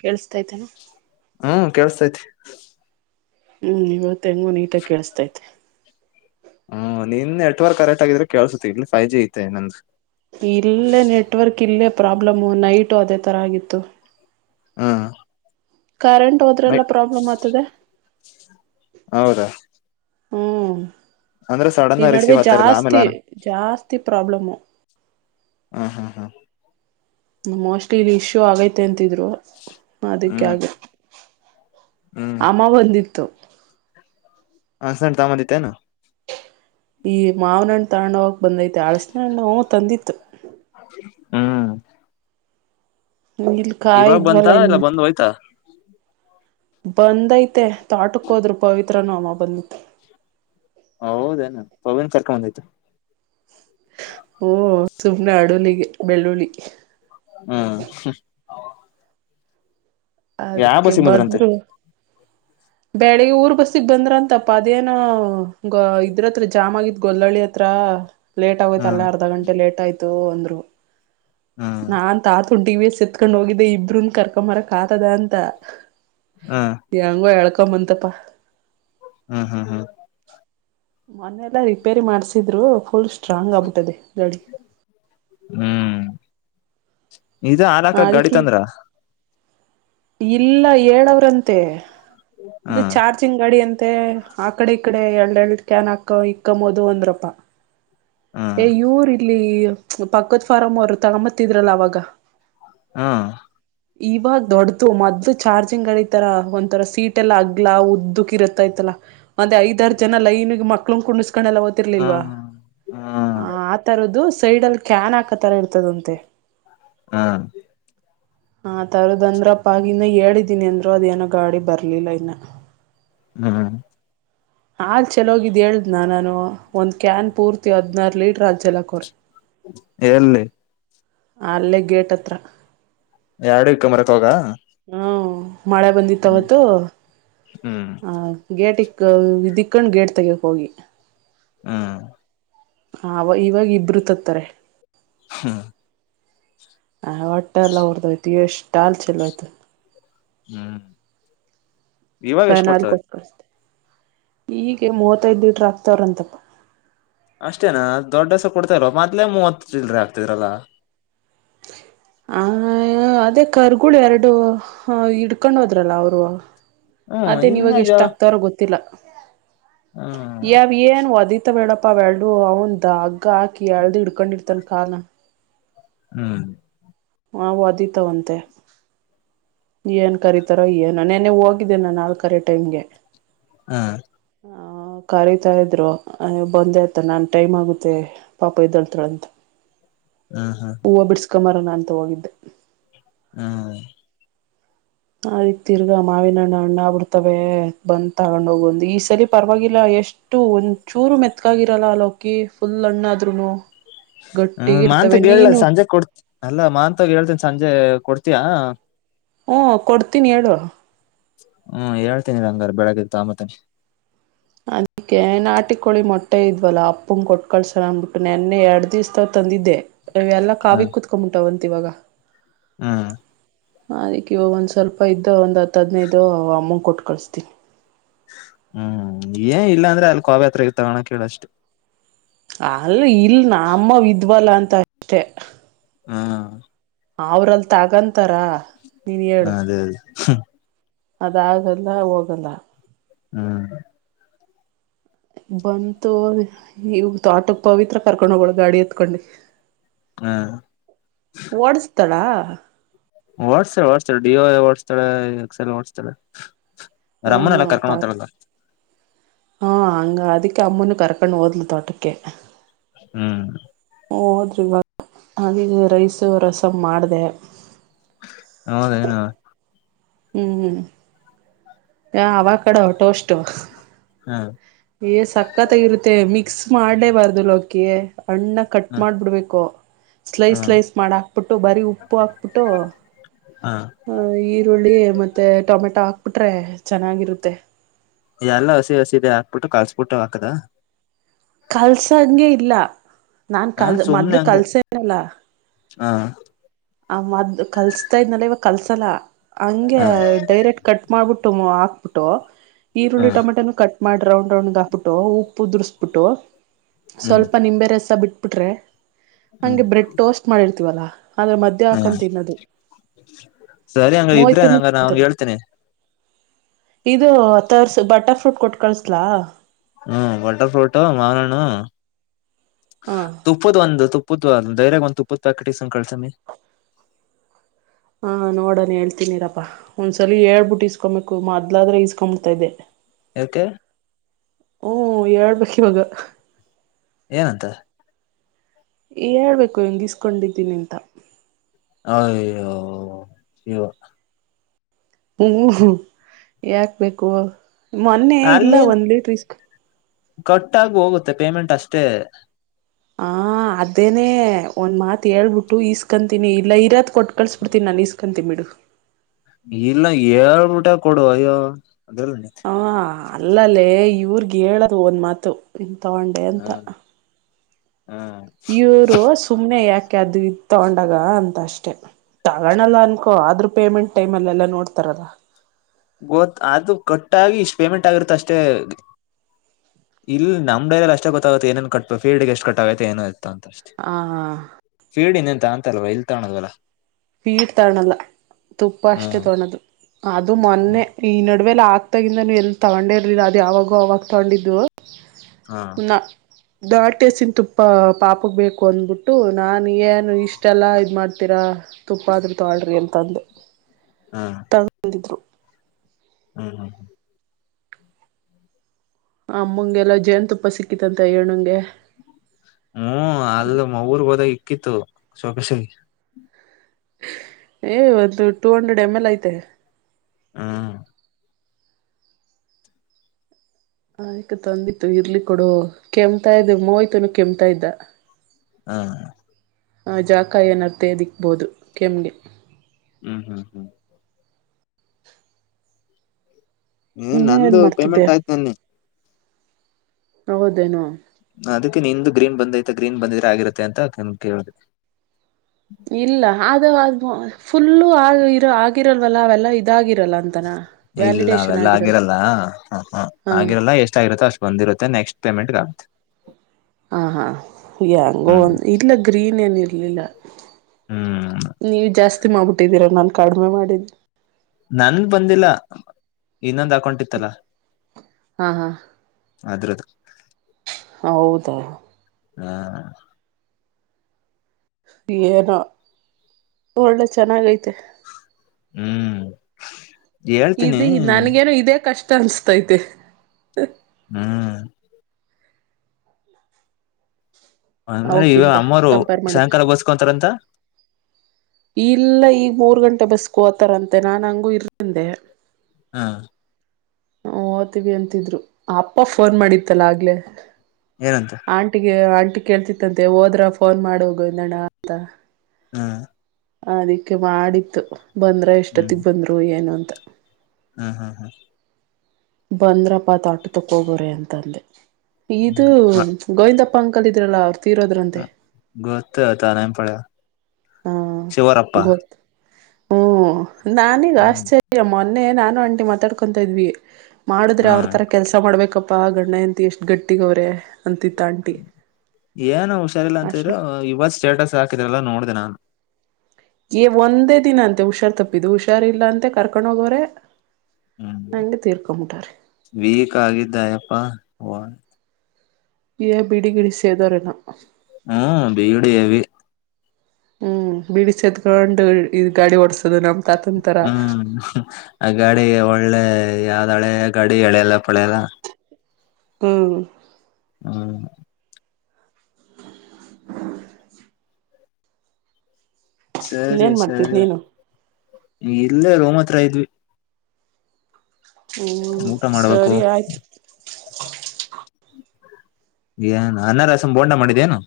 ಕೇಳಸ್ತಾ ಇದತೇನೆ ಹ್ಮ್ ಕೇಳ್ಸ್ತೈತಿ ಹ್ಮ್ ಇವತ್ತು ಹೆಂಗೋ ನೀಟಾಗಿ ಕೇಳಸ್ತೈತೆ ಹ್ಮ ನಿನ್ ನೆಟ್ವರ್ಕ್ ಕರೆಕ್ಟ್ ಆಗಿದ್ರೆ ಕೇಳಸುತ್ತತಿ ಇಲ್ಲಿ ಫೈವ್ ಜಿ ಐತೆ ನಂದ್ದು ಇಲ್ಲೇ ನೆಟ್ವರ್ಕ್ ಇಲ್ಲೇ ಪ್ರಾಬ್ಲಮು ನೈಟು ಅದೇ ತರ ಆಗಿತ್ತು ಹಾ ಕರೆಂಟ್ ಹೋದ್ರೆಲ್ಲಾ ಪ್ರಾಬ್ಲಮ್ ಆಗ್ತದೆ ಹೌದಾ ಹ್ಮ ಅಂದ್ರೆ ಸಡನ್ ಈ ರಿಸೀವ್ ನಡುವೆ ಆಗ್ತಾ ಇರಲ್ಲ ಆಮೇಲೆ ಜಾಸ್ತಿ ಆನ ಜಾಸ್ತಿ ಪ್ರಾಬ್ಲಮು ಹಾ ಹಾ ಹಾ ಮೋಸ್ಟ್ಲಿ ಇಲ್ಲಿ ಇಶ್ಯೂ ಆಗೈತೆ ಅಂತಿದ್ರು ಹ್ಮ್ ಹ್ಮ್ ಅದಕ್ಕಾಗಿೆ ಹ್ಮ್ ಅಮ್ಮ ಬಂದಿತ್ತು ಹ ಸ್ಣ್ ತಾಮದತೆನ ಈ ಮಾವನಣ್ಣು ತೊಂಡ ಹಾಗ ಬಂದೈತೆ ಅಳ್ಸನಣ್ಣ ತಂದಿತ್ತು ಹ್ಮ್ ಇಲ್ಲಿ ಕಾಯ ಇವಾಗ ಬಂತ ಇದ್ವಲ್ಲ ಇ ಇಲ್ಲ ಬಂದ್ ಹೋಯ್ತಾ ಬಂದೈತೆ ತಾಟಕ್ ಹೋದ್ರು ಪವಿತ್ರನು ಅಮ್ಮ ಬಂದಿ ಹೌದೇನ ಪವನ್ ಕರ್ಕೊಂಬಂದೈ್ತು ಓ ಸುಮ್ನೆ ಅಡುಲ್ಲಿಗೆ ಬೆಳ್ಳುಳ್ಳಿ. ಹ್ಮ್ ಯಾವ ಅದಕ್ಕೆ ಬಸ್ಸಿಗೆ ಬಂದ್ರಂತೆ ಬಂದ್ರು ಬೆಳಗ್ ಊರ್ ಬಸ್ಸಿಗೆ ಬಂದ್ರಂತಪ್ಪ ಅದೇನೊ ಇದ್ರತ್ರ ಜಾಮ್ ಆಗಿದ್ ಗೊಲ್ಲಳ್ಳಿ ಹತ್ರ. ಲೇಟ್ ಆಗೋಯ್ತ ಹ್ಮ್ ಅಲ್ಲೇ ಅರ್ಧ ಗಂಟೆ ಲೇಟ್ ಆಯ್ತು ಅಂದ್ರು. ಹ್ಮ್ ನಾನ್ ತಾತುನ್ ಟಿವಿಎಸ್ ಎತ್ಕೊಂಡ್ ಹೋಗಿದ್ದೆ ಇಬ್ರೂನ್ ಕರ್ಕೊಂಬರಕ್ ಆತದ ಅಂತ. ಹ್ಮ್ ಹೆಂಗೋ ಎಳ್ಕೊಂಬಂತಪ್ಪ. ಹ್ಮ್ ಹ್ಮ್ ಹ್ಮ್ ಮೊನ್ನೆಲ್ಲಾ ರಿಪೇರಿ ಮಾಡ್ಸಿದ್ರು. ಫುಲ್ ಸ್ಟ್ರಾಂಗ್ ಆಗ್ಬಿಟ್ಟದೆ ಗಾಡಿ. ಹ್ಮ್ ಇದ ಹಾಲಕ್ ಅದಕ್ಕೆ ಗಾಡಿತಂದ್ರ. ಇಲ್ಲ ಏಳವ್ರಂತೆ ಇದೇ ಹ್ಮ್ ಚಾರ್ಜಿಂಗ್ ಗಾಡಿ ಅಂತ್ ತ್ತೆ ಆಕಡೆ ಈಕಡೆ ಎರಡು ಎರಡ್ ಕ್ಯಾನ್ ಹಾಕ ಇಕ್ಕೊಂಬೋದು ಅಂದ್ರಪ್ಪಾ. ಏ ಹ್ಮ್ ಯುವ್ರ್ ಇಲ್ಲಿ ಪಕ್ಕತ್ ಫಾರಂ ಅವರು ತಗಂಬತ್ತಿದ್ರಲ್ಲ ಅವಾಗ ಹ್ಮ ಇವಾಗ ದೊಡ್ದು ಮೊದ್ಲು ಚಾರ್ಜಿಂಗಳಿತರ ಒಂತರ ಸೀಟೆಲ್ಲ ಅಗ್ಲಾ ಉದ್ದಕ್ ಇರತ್ತೈತಲ್ಲ ಅದೇ ಐದಾರ್ ಜನ ಲೈನುಗೆ ಮಕ್ಳು ಕುಂಡ್ಸ್ ಕಂಡೆಲ್ಲ ಓತಿರ್ಲಿಲ್ವಾ ಹ್ಮ್ ಹ್ಮ್ ಆತರದ್ದು ಸೈಡಲ್ಲಿ ಕ್ಯಾನ್ ಹಾಕತರ ಇರ್ತದಂತೆ. ಹಾ ಹಾ ತರದ್ ಅಂದ್ರಪ್ಪ ಇನ್ನು ಹೇಳಿದ್ದೀನಿ ಅಂದ್ರು ಅದೇನೋ ಗಾಡಿ ಬರ್ಲಿಲ್ಲ ಇನ್ನ. ಹ್ಮ್ ಹಲ್ ಚೆಲೋಗಿದ್ದ್ ಹೇಳ್ದ್ನ ನಾನು? ಒಂದು ಕ್ಯಾನ್ ಪೂರ್ತಿ ಹದಿನಾರು ಲೀಟ್ರ್ ಹಾಲ್ಚೆಲ್ಲಾಕೋರೆ. ಎಲ್ಲಿ ಅಲ್ಲೇ ಗೇಟತ್ರ. ಎರಡು ಇಕ್ಕಂಬರಕೋದಾ? ಹ್ಮ ಮಳೆ ಬಂದಿತ್ತವತ್ತು ಹ್ಮ್ ಆ ಗೇಟಿ ದಿಕ್ಕಂಡ್ ಗೇಟ್ ತೆಗೆಯಕ್ ಹೋಗಿ. ಹಾ ಅವ ಇವಾಗ ಇಬ್ರು ತತ್ತಾರೆ. ಹಾ ಆ ಹೊಟ್ಟೆ ಎಲ್ಲ ಉರ್ದೋಯ್ತು ಎಷ್ಟ್ ಹಾಲ್ ಚೆಲ್ಲೋಯ್ತು. ಹ್ಮ್ ಇವಾಗ ಎಷ್ಟ್ ಫೈನಾಲ್ ಕೊಡ್ತವೆ ಕೊಟ್ಟ ಈಗೆ ಮೂವತ್ತೈದು ಲೀಟರ್ ಆಗ್ತವ್ರಂತಪ್ಪ. ಅಷ್ಟೇನಾ ದೊಡ್ಡಸ ಕೊಡ್ತಾಯಿಲ್ವ ಮದ್ಲೇ ಮೂವತ್ತು ಚಿಲ್ರೆ ಹಾಕ್ತಿದ್ರಲ್ಲ. ಹ ಹ ಅದೇ ಕರ್ಗಳು ಎರಡು ಇಡ್ಕೊಂಡ್ ಹೋದ್ರಲ್ಲ ಅವ್ರು. ಹ್ಮ್ ಇನ್ನ ಅದೇನೀವಾಗ ಜಾ ಎಷ್ಟಾಗ್ತಾರೊ ಗೊತ್ತಿಲ್ಲ. ಹ್ಮ್ ಏ ಅವನು ಏನು ಒದಿ ಮತ್ತವೇಳಪ್ಪ ಅವೆಲ್ಡು ಒಂದ್ ಹಗ್ಗ ಹಾಕಿ ಎಳ್ದು ಹಿಡ್ಕೊಂಡಿರ್ತನ್ ಕಾಲ್ನ. ಹ್ಮ್ ಅವು ಒದಿತಾವಂತೆ. ಏನ್ ಕರತಾರೊ ಏನೊ ನೆನ್ನೆ ಹೋಗಿದ್ದೇ ನಾನ್ ಹಾಲ್ ಕರೆಯೋ ಟೈಮ್ಗೆ. ಹಾ ಹಾ ಕರಿತಾ ಇದ್ರು ಅಯೊ ಬಂದೆ ಅತಗ್ ನಾನು ಟೈಮ್ ಆಗುತ್ತೆ ಪಾಪ ಎದ್ದೊಳ್ತಾಳೆ ಅಂತ. ಹ್ಮ್ ಹ್ಮ್ ಹೂವ ಬಿಡ್ಸ್ಕೊಂಬರನ ಅಂತ ಹೋಗಿದ್ದೆ. ಹ್ಮ ಆಯ್ತ್ ತಿರ್ಗ ಮಾವಿನಣ್ಣ್ ಹಣ್ಣಾಗ್ಬುತವೆ ಬಂದ್ ತಗೊಂಡೋಗಂದು, ಈ ಸರಿ ಪರವಾಗಿಲ್ಲ ಎಷ್ಟು ಒಂದ್ ಚೂರು ಮೆತ್ಕಾಗಿರಲ್ಲ ಅಲೋಕಿ ಫುಲ್ ಅಣ್ಣಾದ್ರುನು ಹ್ಮ ಮಾಹಂತಗ್ ಹೇಳ ಸಂಜೆ ಕೊಡ್ ಅಲ್ಲ ಮಾತ್ ಗ ಹೇಳ್ತನ್ ಸಂಜೆ ಕೊಡ್ತೀಯಾ ಹ್ಮ ಕೊಡ್ತೀನಿ ಹೇಳು ಹ್ಮ್ ಹೇಳ್ತೀನಿ ಹಂಗಾದ್ರೆ ಬೆಳಗಿತ್ತು ಮತ್ತನ ಅದಕ್ಕೆೇನ್ ಆಟಿ ಕೋಳಿ ಮೊಟ್ಟೆ ಇದ್ವಲ್ಲ ಅಪ್ಪಂಗೆ ಕೊಟ್ಟಟ್ ಕಳ್ಸಣ ಅಂದ್ಬಿಟ್ಟು ನೆನ್ನೆ ಎರಡ್ ದಿವಿಸಾವ ತಂದಿದ್ದೆ ಎಲ್ಲಾ ಕಾವಿ ಹ್ಮ್ ಕುತ್ಕೊಂಡ್ಬಿಟ್ಟವಂತೆ ಇವಾಗ ಹ್ಮ್ ಅದಕ್ಕೆ ಇವ ಒಂದ್ ಸ್ವಲ್ಪ ಇದ್ದ ಒಂದ್ ಹತ್ ಹದ್ನೈದು ಅಮ್ಮ ಕೊಟ್ಟು ಕಳಸ್ತೀನಿ ಹ್ಮ್ ಏನ್ ಇಲ್ಲಾ ಅಂದ್ರೆ ಅಲ್ಲಿ ಕೋಾವ [unintelligible] ಹತ್ರ ಇರ್ತಗೋಣ ಕೇಳಷ್ಟು ಅಲ್ಲ ಇಲ್ ನಮ್ಮವು ವಿದ್ವಲ್ಲ ಅಂತ ಅಷ್ಟೆ ಹಾ ಅವ್ರಲ್ ತಗಂತಾರ ನೀನ್ ಹೇಳು ಹ್ಮ್ ಅದಾಗಲ್ಲ ಹೋಗಲ್ಲ ಹ್ಮ್ ಬಂತು ಇವತ್ತು ಆಟೋಕ್ ಪವಿತ್ರ ಕರ್ಕೊಂಡ್ ಹೋಗೋಳ ಗಾಡಿ ಎತ್ಕೊಂಡಿ ಹ್ಮ್ ಓಡ್ಸ್ತಡಾ ವಾಡ್ಸ್ತಾಳ ವಾಡ್ಸ್ತಾೆ ಡಿ ಎ ಓಡ್ಸ್ತಳ ಎಕ್ಸೆಲ್ ಓಡ್ಸ್ತಳೆ ಹ್ಞೂ ಅವರಮ್ಮನ್ನೆಲ್ಲಾ ಕರ್ಕೊಂಡು ಹೋಗ್ತಾಳಲ್ಲ ಹಾ ಅಂಗ ಅದಕ್ಕೆ ಅಮ್ಮನು ಕರಕೊಂಡು ಹೋದ್ಲು ತೋಟಕ್ಕೆ ಹ್ಮ್ ಹೋದ್ರು ಇವಾಗ ರೈಸು ರಸಂ ಮಾಡಿದೆ ಹೌದೇನೋ ಹ್ಮ್ ಹ್ಮ್ ಅವಕಾಡೊ ಟೋಸ್ಟು ಏ ಸಕ್ಕತ್ತಾಗಿರುತ್ತೆ ಮಿಕ್ ಮಿಕ್ಸ್ ಮಾಡೇ ಬಾರ್ದು ಲೋಕಿ ಅಣ್ಣ ಕಟ್ ಹ ಮಾಡ್ಬಿಡ್ಬೇಕು ಸ್ಲೈಸ್ ಹ್ಮ್ ಸ್ಲೈಸ್ ಮಾಡ ಹಾಕ್ಬಿಟ್ಟು ಬರಿ ಉಪ್ಪು ಹಾಕ್ಬಿಟ್ಟು ಹ ಆ ಈರುಳ್ಳಿ ಮತ್ತೆ ಟೊಮೆಟೊ ಹಾಕ್ಬಿಟ್ರೆ ಚೆನ್ನಾಗಿರುತ್ತೆ ಎಲ್ಲ ಹಸಿ ಹಸದೆ ಹಾಕ್ಬಿಟ್ಟು ಕಳ್ಸ್ಬಿಟ್ಟು ಹಾಕದ ಕಲ್ಸ ಹಂಗೆ ಇಲ್ಲ ನಾನ್ ಹ ಕಲ್ ಮೊದ್ಲು ಕಲ್ಸ ಇರಲ್ಲ ಹಾ ಆ ಮದ ಕಲ್ಸ್ತಾ ಇದ್ನಲ್ಲ ಇವ ಕಲ್ಸಲ್ಲ ಹಂಗೆ ಹ ಡೈರೆಕ್ಟ್ ಕಟ್ ಮಾಡ್ಬಿಟ್ಟ ಹಾಕ್ಬಿಟ್ಟು ಹ್ಮ್ ಈರುಳ್ಳಿಟೊಮೆಟೋನು ಕಟ್ಟ ಮಾಡಿ ರೌಂಡ್ ರೌಂಡ್ ಆಗ್ಬಿಟ್ಟು ಉಪ್ಪು ದುರಿಸಸ್ಬಿಟ್ಟು ಹ್ಮ್ ಸ್ವಲ್ಪ ನಿಂಬೆ ರಸ ಬಿಟ್ಟ ಹಾಕ್ಬಿಟ್ರೆ ಹಗೆ ಬ್ರೆಡ್ ಟೋಸ್ಟ್ ಮಾಡಿರ್ತೀವಲ್ಲ ಹಾ ಸರಿ ಹಂಗ ಇದ್ರೆ ಮೋಹಿತನು ಹಂಗ ನಾ ಅವನ್ ತಿಂತಾರೆ ಹೇಳ್ತೇನೆ ಇದು ತರ್ಸ ಬಟರ್ಫ್ರೂಟ್ ಕೊಟ್ ಕಳ್ಸ್ಲಾ ಹ್ಮ್ ಬಟರ್ಫ್ರೂಟ್ ಮಾಾರಣ ಹಾ ತುಪ್ಪದ ಒಂದು ತುಪ್ಪ ತುಪ್ಪೂತ್ ಧೈರಾಗ ಒಂದ್ ತುಪ್ಪೂತ್ ಪ್ಯಾಕೆಟ್ ಇಸನ್ ಕಳ್ಸಮ್ಮಿ ಹಾ ನೋಡೋಣ ಹೇಳ್ತೀನಿರಪ್ಪಾ ಒಂದ್ಸಲ ಹೇಳ್ಬಿಟ್ಟು ಇಸ್ಕೊಬೇಕು ಮೊದ್ಲಾದ್ರೆ ಇಸ್ಕೊಂಬಿತಾ ಇದೆ ಯಕೆ ಹ ಹೇಳಬೇಕು ಇವಾಗ ಏನಂತ ಏ ಹೇಳ್ಬೇಕು ಇಸ್ಕೊಂಡಿದೀನಿ ಅಂತ ಅಯ್ಯೋ ಶಿವ ಹ್ಮ್ ಯಾಕ್ಬೇಕು ಮೊನ್ನೆ ಇಲ್ಲ ಒಂದ್ ಲ ರಿಸ್ಕ್ ಕಟ್ಟಾಗಿ ಹೋಗುತ್ತೆ ಪೇಮೆಂಟ್ ಅಷ್ಟೇ ಹ ಅದೇನೆ ಒಂದ್ ಮಾತ್ ಹೇಳ್ಬಿಟ್ಟು ಈಸ್ಕಂತೀನಿ ಇಲ್ಲ ಇರತ್ ಕೊಟ್ ಕಳ್ಸ್ ಬಿಿಡ್ತೀನಿ ನಾ ಇಸ್ಕೊಂತೀನಿ ಬಿಡು ಇಲ್ಲ ಹೇಳ್ಬಿಟ್ಟೆ ಕೊಡು ಅಯ್ಯೋ ಅದ್ರಲ್ಲಿ ಹ ಅಲ್ಲಲ್ಲೇ ಇವ್ರಗ ಹೇಳದು ಒಂದ್ ಮಾತು ತಗೊಂಡೆ ಅಂತ ಹ್ಮ್ ಹ್ಮ್ ಇವರು ಸುಮ್ನೆ ಯಾಕೆ ಅದು ಇ ತಗೊಂಡಾಗ ಅಂತ ಅಷ್ಟೆ ತಗಣಲ್ಲ ಅನ್ಕೊ ಆದ್ರರು ಪೇಮೆಂಟ್ ಟೈಮ್ಲ್ಲ ಎಲ್ಲ ನೋಡ್ತಾರಲ್ಲ ಗೊತ್ ಅದು ಕಟ್ಟಾಗಿ ಇಷ್ಟ ಪೇಮೆಂಟ್ ಆಗಿರುತ್ತ ಅಷ್ಟೇ ಇಲ್ಲ ನಮ್ಡ ಎಲ್ಲ ಅಷ್ಟೇ ಗೊತ್ತಾಗುತ್ತೆ ಏನೇನ್ ಕಟ್ುಫೀರ್ಡ್ಗೆಷ್ಟು ಕಟ್ಟ ಆುತ್ತೆ ಏ ಂತ ಅಷ್ಟೆ ಆ ಫೀಡ್ನ್ ಎಂತ ಅಂತಲ್ವಾ ಇಲ್ ತಾಣೋದ್ವಲ್ಲ ಪೀಟ್ ತಗಳಲ್ಲ ತುಪ್ಪ ಅಷ್ಟೆ ಹ್ಮ್ ತೊೊಂಡದು ಅದು ಮೊನ್ನೆ ಈ ನಡ ಅವೆಲ್ಲ ಆಗ್ತಾಗಿಂದ ಎಲ್ಲಿ ತಗೊಂಡಿರ್ಲಿಲ್ಲ ಅದು ಯಾವಾಗೂ ಅವಾಗ ತಗೊಂಡಿದ್ದು ಹಾ ದಾಟೆೇಸಿನ ತುಪ್ಪ ಪಾಪಕ್ಕೆ ಬೇಕು ಅಂದಬಿಟ್ಟು ನಾನ ಏನು ಇಷ್ಟ ಎಲ್ಲ ಇದ ಮಾಡ್ತೀರಾ ತುಪ್ಪಾದ್ರೂ ತೊಳ್ರಿ ಅಂತಂದು ತಗಂದಿದ್ರು ಹ್ಮ ಹಾ ಹಾ ಆಮ್ಮಂಗೆಲ್ಲ ಜಯನ್ ತುಪ್ಪ ಸಿಕ್ಕಿತಂತ ಏಣಂಗೆ ಹ್ಮ್ ಅಲ್ಲಿ ಮಊರ್ ಹೋದಾಗ ಇಕ್ಕಿತ್ತು ಸೊಕಸಗ ಏ ಒಂದು ಟೂ ಹಂಡ್ರೆಡ್ ಎಮ್ ಎಲ್ ಐತೆ ಹಾ ಆಯ್ಕ ತಂದಿತ್ತು ಇರ್ಲಿ ಕೊಡು ಕೆಮ್ತಾ ಇದ್ದ ಮೋಯ್ತುನು ಕೆಮ್ತಾ ಇದ್ದ ಹಾ ಆ ಜಾಕ ಏನತ್ತೆ ದಿಕ್ಬೋದು ಕೆಮ್ಗೆ ಹ್ಮ್ ಹ್ಮ್ ಹ್ಮ್ ಹ ಇನ್ನೇನ್ ನಂದು ಮಾಡ್ತಿದ್ದೆ ಪೇಮೆಂಟ್ ಆಯ್ತ್ು ನನ್ನಿ ಹೌದೇನು ಅದಕ್ಕೆ ನಿಂದು ಗ್ರೀನ್ ಬಂದೈತೆ ಗ್ರೀನ್ ಬಂದಿದ್ರ ಆಗಿರತ್ತೆ ಅಂತ ಕೇಳಿದೆ ಇಲ್ಲ ಆದ ಫುಲ್ಲು ಆ ಇರ ಆಗಿರಲ್ದಲ್ಲ ಅವೆಲ್ಲ ಇದಾಗಿರಲ್ಲ ಅಂತಾನ ಇಲ್ಲ ಅವೆಲ್ಲ ಆಗಿರಲ್ಲ ಹ ಹಾಂ ಆಗಿರಲ್ಲ ಎಷ್ಟಗರುತ್ತೋ ಅಷ್ಟ್ ಬಂದಿರುತ್ತೆ ನೆಕ್ಸ್ಟ್ ಪೇಮೆಂಟ್ ಹಾ ಹಾ ಯಂಗೋ ಒ ಹ್ಮ್ ಇಲ್ಲ ಗ್ರೀನ್ ಏನ್ ಇರ್ಲಿಲ್ಲ ಹ್ಮ್ ನೀವ ಜಾಸ್ತಿ ಮಾಡ್ಬಿಟ್ಟಿದ್ದೀರಾ ನಾು ಕಡಿಮೆ ಮಾಡಿದ್ದ ನನ್ ಬಂದಿಲ್ಲ ಇನ್ನೊಂದ್ ಹಾಕೌಂಟಿತ್ತಲ ಹಾಂ ಹಾಂ ಅದ್ರ್ದ ಹೌದಾ ಹಾ ಏನೋ ಒಳ್ಳೆ ಚೆನ್ನಾಗೈತೆ ಹ್ಮ್ ಹೇಳ್ತೀನಿ ಇದಿ ನನ್ಗೇನು ಇದೇ ಕಷ್ಟ ಅನ್ಸ್ತೈತೆ ಹ್ಮ್ ಅ್ಮೇಲೆ ಈವ ಅವಕ್ಕಿಂತ ಅಮ್ಮರು ಕಂಪೇರ್ ಮಾಡಿದ್ರೆ ಸಾಯಂಕಾಲ ಗೋಸ್ಕೊಂತಾರಂತ ಇಲ್ಲ ಈಗ ಮೂರ್ ಗಂಟೆ ಬಸ್ಕೋತಾರಂತೆ ನಾನ್ ಹಂಗು ಇರ್ಿಂದೆ ಹಾ ಹ ಓ್ತೀವಿ ಅಂತಿದ್ರು ಅಪ್ಪ ಫೋನ್ ಮಾಡಿತ್ತಲ್ಲ ಆಗ್ಲೆೇ ಏನಂತ ಆಂಟಿಗೆ ಆಂಟಿ ಕೇಳ್ತಿತ್ತಂತೆ ಹೋದ್ರ ಫೋನ್ ಮಾಡ ಹೋಗುಂದಣ್ಣ ಅಂತ ಹ್ಮ ಅದಿಕ್ಕೆ ಮಾಡಿತ್ತು ಬಂದ್ರ ಎಷ್ಟೊತ್ತಿಗೆ ಬಂದ್ರು ಏನು ಅಂತ ಹ್ಮ ಹಾ ಹಾ ಬಂದ್ರಪ್ಪ ತಟ್ಟು ತಕೋಗ್ರ ಅಂತಂದೆ ಇದು ಗೋವಿಂದಪ್ಪ ಪಂಕದ ಇದ್ರಲ್ಲ ಹ ತೀರೋದ್ರಂತೆ ಗತ್ತತ ಅತ ನ ಪಳ ಹಾ ಶಿವರಪ್ಪಪ್ಪಾ ಗೊತ್ತು ಹ್ಮ್ ನಾನೀಗ ಆಶ್ಚರ್ಯ ಮೊನ್ನೆ ನಾನು ಆಂಟಿ ಮಾತಾಡ್ಕೊತ ಇದ್ವಿ ಮಾಡಿದ್ರೆ ಹಾ ಅವ್ರ ಥರ ಕೆಲಸ ಮಾಡ್ಬೇಕಪ್ಪಾ ಗಂಡಯಂತ ಎಷ್ಟು ಗಟ್ಟಿಗ ಅವ್ರೆ ಏನು ಹುಷಾರಿಲ್ಲ ಅಂತಿದ್ರು ಅಷ್ಟ ಇವತ್ ಸ್ಟೇಟಸ್ ಹಾಕಿದ್ರಲ್ಲ ನೋಡ್ದ ನಾನು ಒಂದೇ ದಿನ ಅಂತೆ ಹುಷಾರ್ ತಪ್ಪಿದ್ದು ಹುಷಾರ್ಲ್ಲಾಂತೆ ಕರ್ಕೊಂಡ್ ಹೋಗವ್ರೆ ಹ್ಮ್ ವೀಕ್ ಆಗಿದ್ದಾಯಪ್ಪಾ ಹ ಬಿಡಿ ಗಿಡಿ ಸೇದರೆಣ ಹ್ಮ್ ಬೇಗಡಿ ಎವಿ ಹ್ಮ್ ಬಿಡಿಸಿದಕೊಂಡು ಗಾಡಿ ಓಡಸ ಹ್ಮ್ ಆ ಗಾಡಿ ಒಳ್ಳೆ ಯಾವ ತಾಳೆ ಗಾಡಿ ಎಳೆಲ್ಲ ಪಳೆಲ್ಲ ಹ್ಮ್ ಹ್ಮ ಹ ಸರಿ ಇನ್ನೇನ್ ಮಾಡ್ತಿದ್ ಸರಿ ನೀನು ಇಲ್ಲೇ ರೋಮ ಹತ್ರ ಇದ್ವಿ ಹ್ಮ್ ಊಟ ಮಾಡ್ಬೇಕು ಸರಿ ಆಯ್ತು ಏನ್ ಅನಾರಾಸಮ ಬೋಂಡ ಮಾಡಿದ್ದೇನು